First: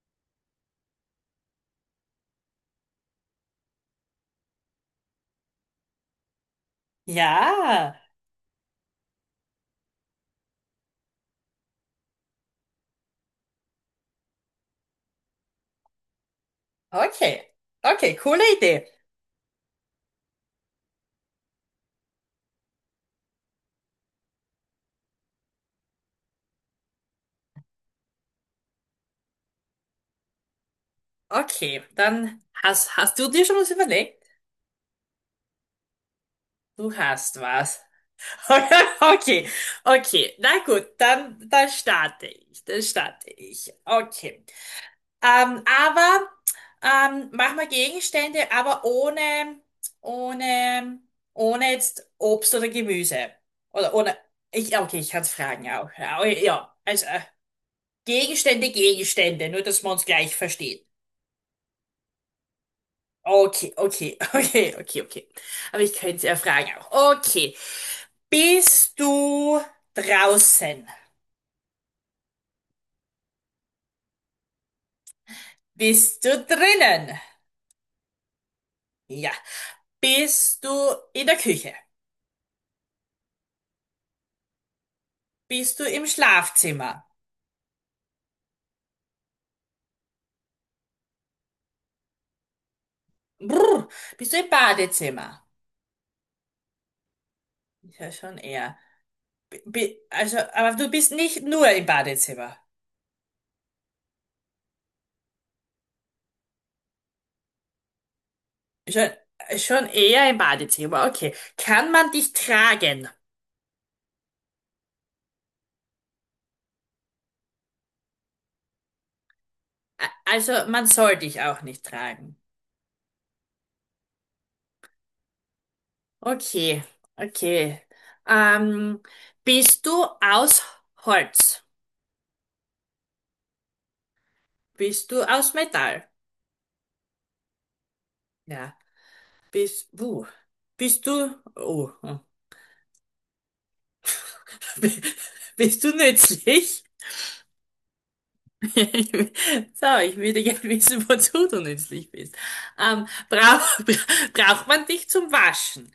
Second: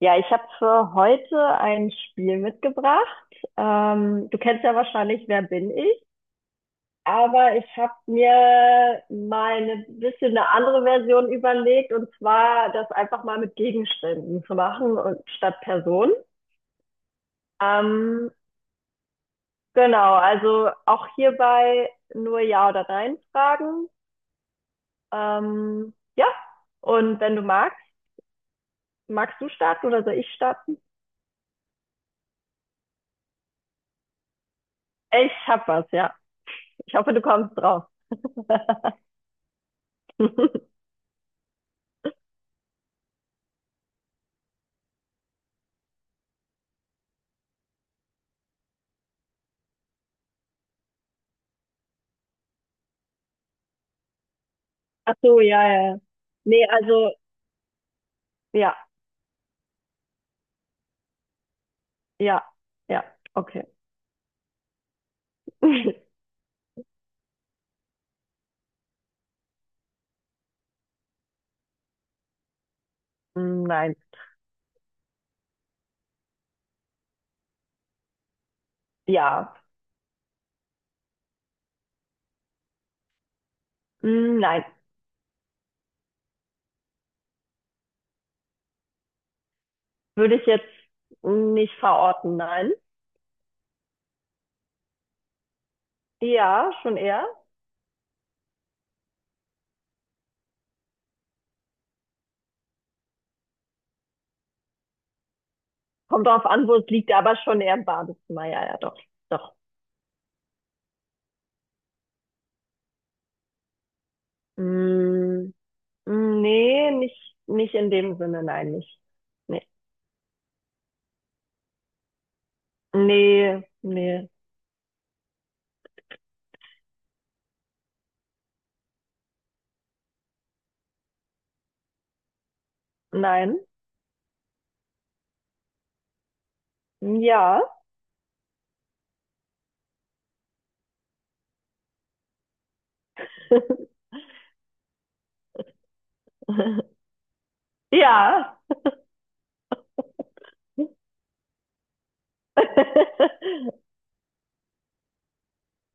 Ja, ich habe für heute ein Spiel mitgebracht. Du kennst ja wahrscheinlich Wer bin ich? Aber ich habe Ja, mir mal eine bisschen eine andere Version überlegt und zwar das einfach mal mit Gegenständen zu machen und statt Personen. okay. Okay, Ähm, coole Idee. genau, also auch hierbei nur Ja oder Nein fragen. Ja, und wenn du magst, magst du starten oder soll ich starten? Okay, dann hast du dir schon was überlegt? Ich hab was, ja. Du Ich hoffe, du hast kommst was. drauf. Okay, okay. Na gut, dann starte ich. Dann starte ich. Okay. Aber mach mal Gegenstände, aber ohne, ohne jetzt Obst oder Gemüse. Oder ohne. Ich, okay, ich Ach kann es so, ja, fragen ja. auch. ja. Ja, Nee, ja. Also also, Gegenstände, ja, Gegenstände, nur dass man uns gleich versteht. ja, ja, okay. Okay, okay, okay, okay, okay. Aber ich könnte es ja fragen auch. Okay. Bist du draußen? Mm, nein, Bist du drinnen? Ja. ja, Bist du in der Küche? Mm, nein. Bist du im Schlafzimmer? Würde ich jetzt nicht verorten, nein. Brr. Bist du im Badezimmer? Ja, schon eher. Ist ja, schon eher. Also, aber du bist nicht nur im Badezimmer. Kommt drauf an, wo es liegt, aber schon eher im Badezimmer, ja, ja, doch, Schon, doch. schon eher im Badezimmer. Okay. Kann man dich tragen? Mm, Nee, nicht in dem Sinne, nein, nicht. Nee, Also, man soll dich auch nicht tragen. nee, nee, Okay, okay. Ähm, bist du aus Holz? nein. Bist du aus Metall? Ja, Ja. Bist, uh, bist du, oh, oh. Bist du nützlich? ja, So, ich würde gerne wissen, wozu du nützlich bist. Ähm, brauch, braucht man dich zum Waschen?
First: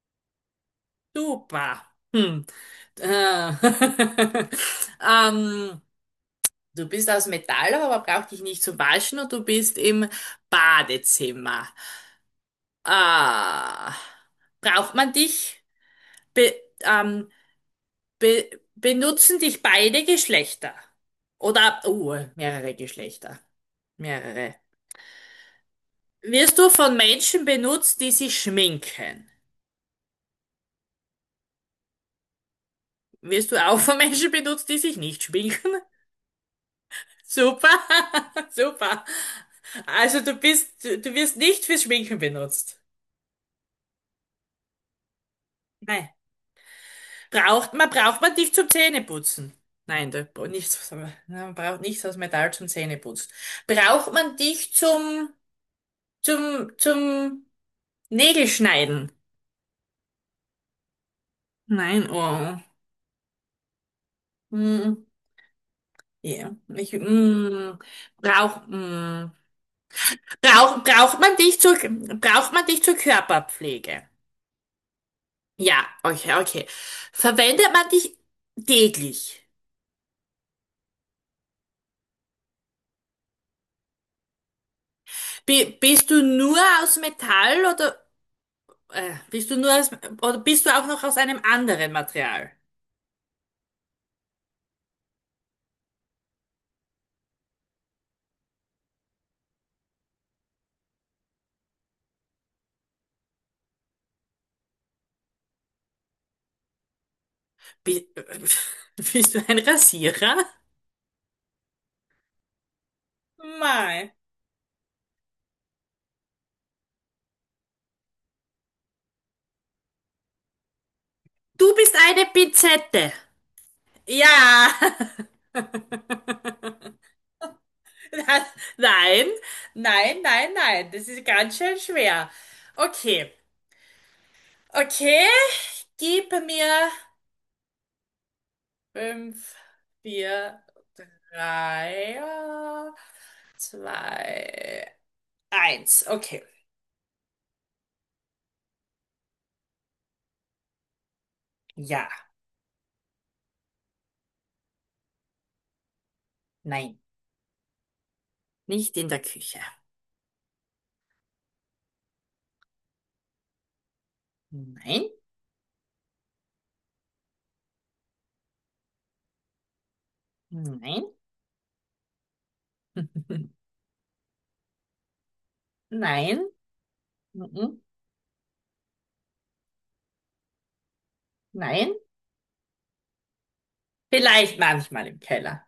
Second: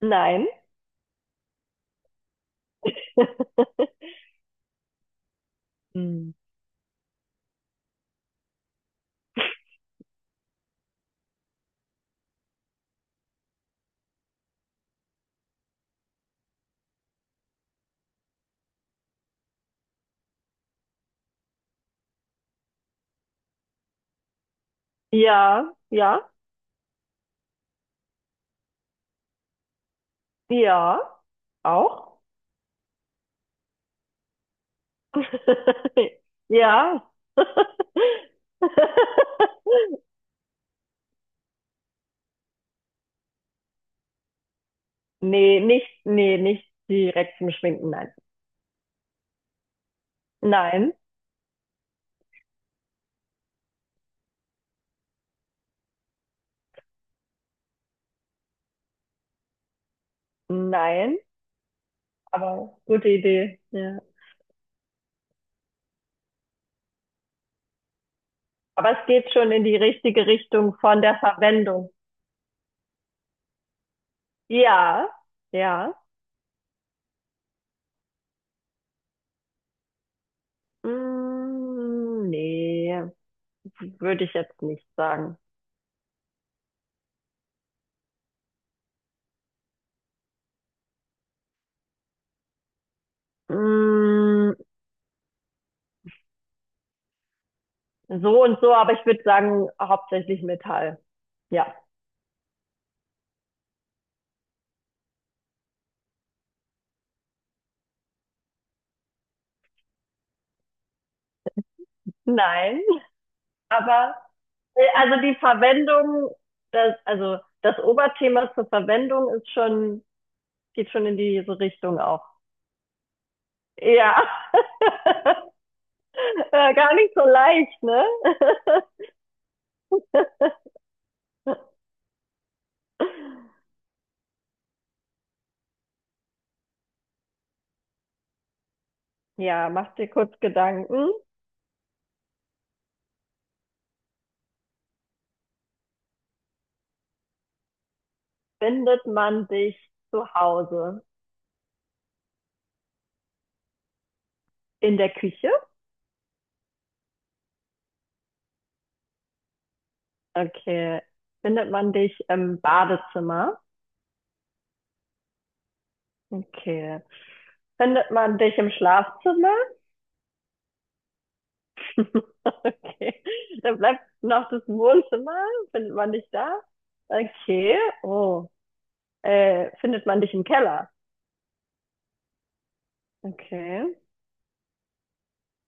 nein. Super. Hm. Äh, ähm, Mm. du bist aus Metall, aber brauch dich nicht zu waschen und du bist im Badezimmer. Ah, braucht man dich? Be ähm, be benutzen dich beide Geschlechter? Oder, mehrere Geschlechter. Mehrere. Ja, ja, Wirst du von Menschen benutzt, die sich schminken? ja, auch. Wirst du auch von Menschen benutzt, die sich nicht schminken? Ja. Super, super. Also du bist, du wirst nicht fürs Schminken benutzt. Nee, Nein. Nicht direkt zum Schminken, nein. Braucht man dich zum Zähneputzen? Nein, nichts, Nein, man braucht nichts aus Metall zum Zähneputzen. Braucht man dich zum Nägelschneiden? nein, Nein, oh. aber gute Idee, ja. Hm, ja, ich, hm, brauch, Aber es geht hm. schon in die richtige Richtung von der Verwendung. Braucht man dich zur Körperpflege? Ja, Ja, ja. okay, okay. Verwendet man dich täglich? Mm, nee, würde ich jetzt nicht sagen. Bist du nur aus Metall oder bist du nur aus, oder bist du auch noch aus einem anderen Material? Mm, so und so, aber ich würde sagen, hauptsächlich Metall. Ja. Bi bist du ein Rasierer? Nein, Mei. aber also die Verwendung, das, also das Oberthema zur Verwendung ist schon, geht schon in diese Du bist Richtung auch. eine Pinzette. Ja, Ja. Gar nicht so leicht, ne? Das, nein, nein, nein, nein. Das ist ganz schön schwer. Okay, okay. Gib mir fünf, Ja, mach dir kurz vier, Gedanken. drei, zwei, eins. Okay. Findet man dich zu Hause Ja, in der Küche? nein, nicht in der Küche. Okay. Findet man dich im Badezimmer? Nein, Okay. Findet man dich im Schlafzimmer? nein, Okay. Dann bleibt noch das Wohnzimmer. Findet man dich nein, da? Okay. mhm, Oh. Findet man dich im Keller. nein. Okay. Vielleicht manchmal im Keller.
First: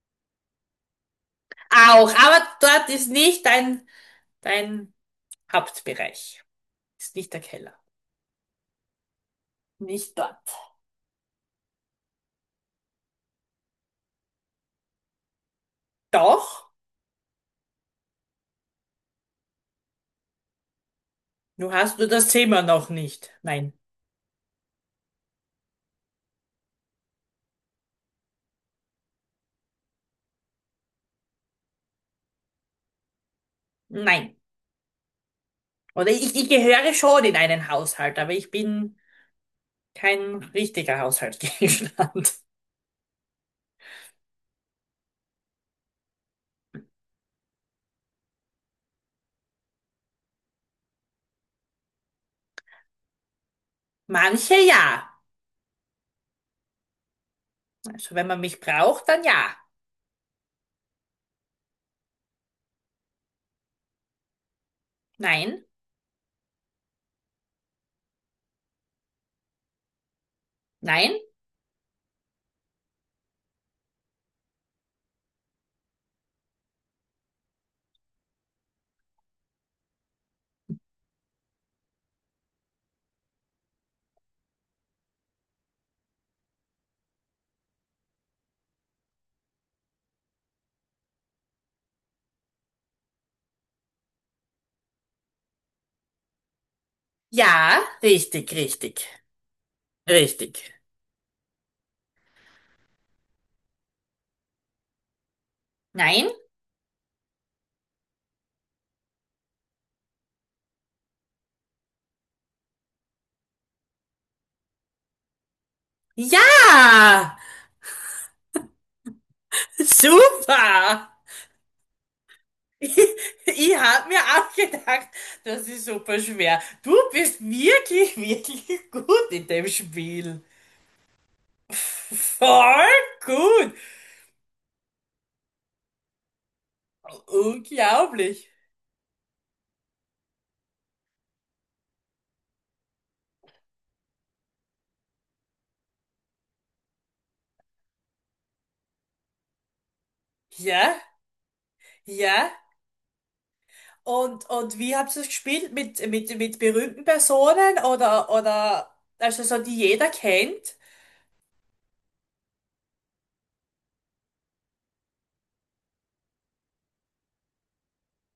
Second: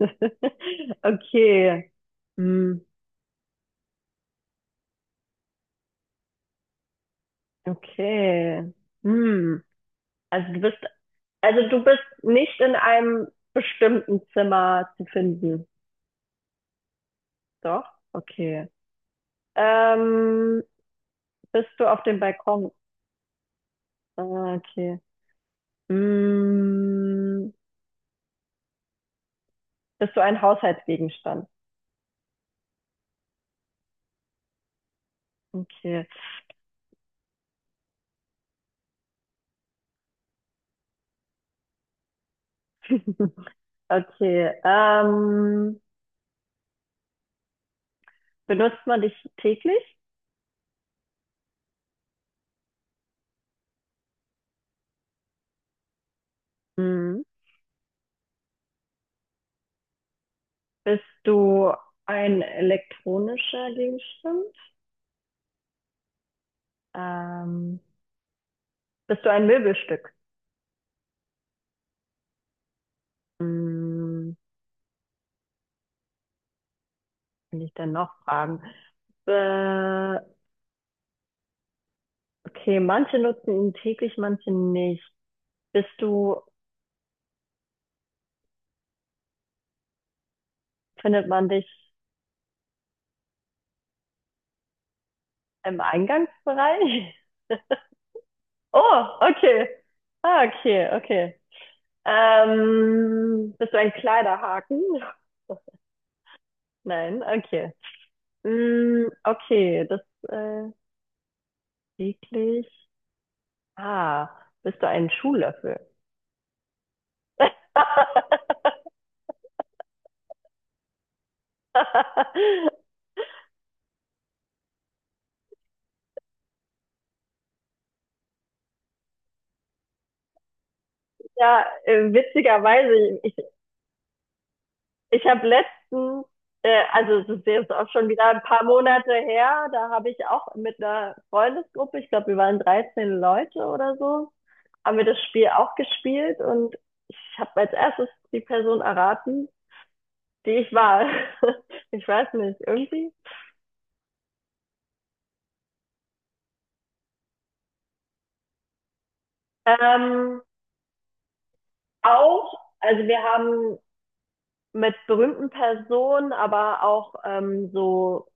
Okay. Auch, aber Hm. dort ist nicht dein Hauptbereich. Ist nicht der Keller. Okay. Hm. Nicht Also dort. du bist, also du bist nicht in einem bestimmten Zimmer zu finden. Doch, Doch? Okay. Ähm, Bist du du hast auf nur dem das Zimmer Balkon? noch nicht. Nein, Ah, okay. Hm. Bist du ein Haushaltsgegenstand? nein. Okay. Oder ich gehöre schon in einen Haushalt, aber ich bin kein richtiger Haushaltsgegenstand. Okay. Benutzt man dich täglich? Manche ja. Hm. Also wenn man mich braucht, dann ja. Bist du ein elektronischer Gegenstand? Nein, Ähm, Bist du ein Möbelstück? nein, Hm, kann ich dann noch fragen? Äh, okay, manche nutzen ihn täglich, manche nicht. Bist du, Findet man dich im Eingangsbereich? ja, richtig, richtig, Oh, okay. Ah, richtig. okay, okay. Bist du ein Kleiderhaken? Nein? Nein, okay. Hm, okay, das äh, täglich. Ah, bist du ein Schuhlöffel? Ja, super. Ich, ich habe mir auch gedacht, das ist super schwer. Du bist wirklich, wirklich gut in dem Spiel. Ja, Voll witzigerweise, ich, gut. ich habe letztens, also das ist jetzt auch schon wieder ein Unglaublich. paar Monate her, da habe ich auch mit einer Freundesgruppe, ich glaube, wir waren 13 Leute oder so, haben wir das Spiel auch gespielt und ich habe als erstes die Person erraten, die ich Ja, war. Ich weiß ja. nicht, irgendwie. Und wie habt ihr es gespielt? Mit berühmten Personen also so, die jeder Ähm, kennt? Auch, also wir haben mit berühmten Personen, aber auch so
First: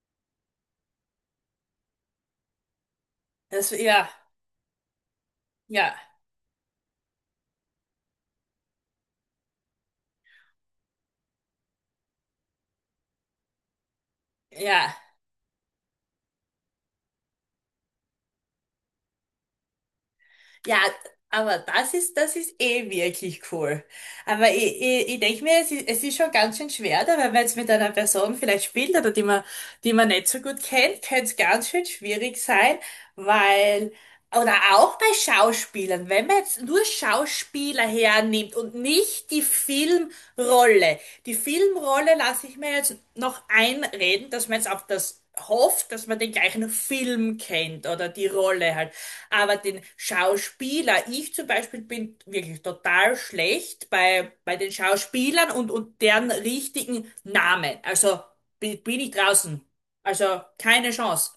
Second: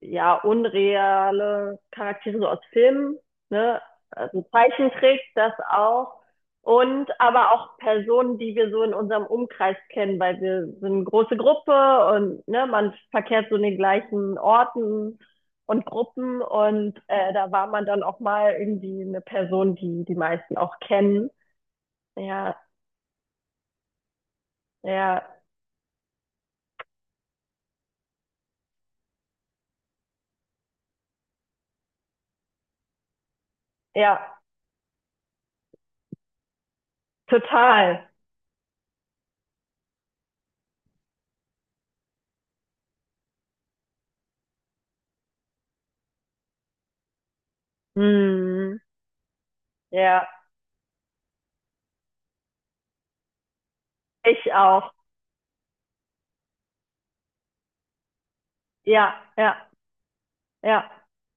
ja unreale Charaktere so aus Filmen, Das, ne? ja, Also Zeichentrick, das ja, auch. Und aber auch Personen, die wir so in unserem Umkreis kennen, weil wir sind eine große Gruppe und ne, man verkehrt so in den gleichen ja. Orten und Gruppen und da war man dann auch mal irgendwie eine Person, die die meisten Ja, auch kennen. aber das ist Ja, eh wirklich cool. Aber ich ja, denke mir, es ist schon ganz schön schwer, da, weil wenn man jetzt mit einer Person vielleicht spielt oder die man nicht so gut kennt, könnte es ganz schön schwierig sein, weil, ja, oder auch bei Schauspielern, wenn man jetzt nur Schauspieler total. hernimmt und nicht die Filmrolle. Die Filmrolle lasse ich mir jetzt noch einreden, dass man jetzt auf das hofft, dass man den gleichen Film kennt oder die Rolle Hm, halt. Aber den ja. Schauspieler, ich zum Beispiel bin wirklich total schlecht Ich bei den auch. Schauspielern und deren richtigen Namen. Also bin ich Ja, draußen. ja, Also keine ja, Chance.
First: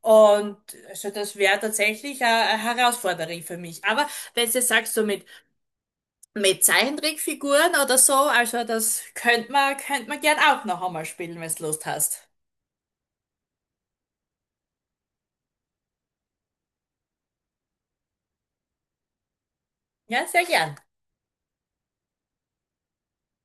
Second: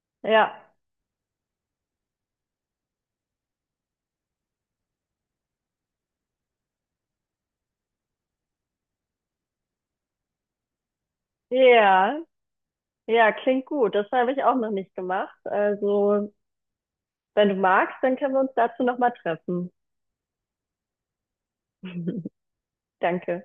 Und ja. also das wäre tatsächlich eine Herausforderung für mich. Aber wenn du jetzt sagst, so mit Zeichentrickfiguren oder so, also das könnte man gern auch noch einmal spielen, wenn du Lust Ja, hast. ja, klingt gut. Das habe ich auch noch nicht gemacht. Also, wenn du magst, dann können wir uns dazu nochmal treffen. Ja, sehr gern. Danke.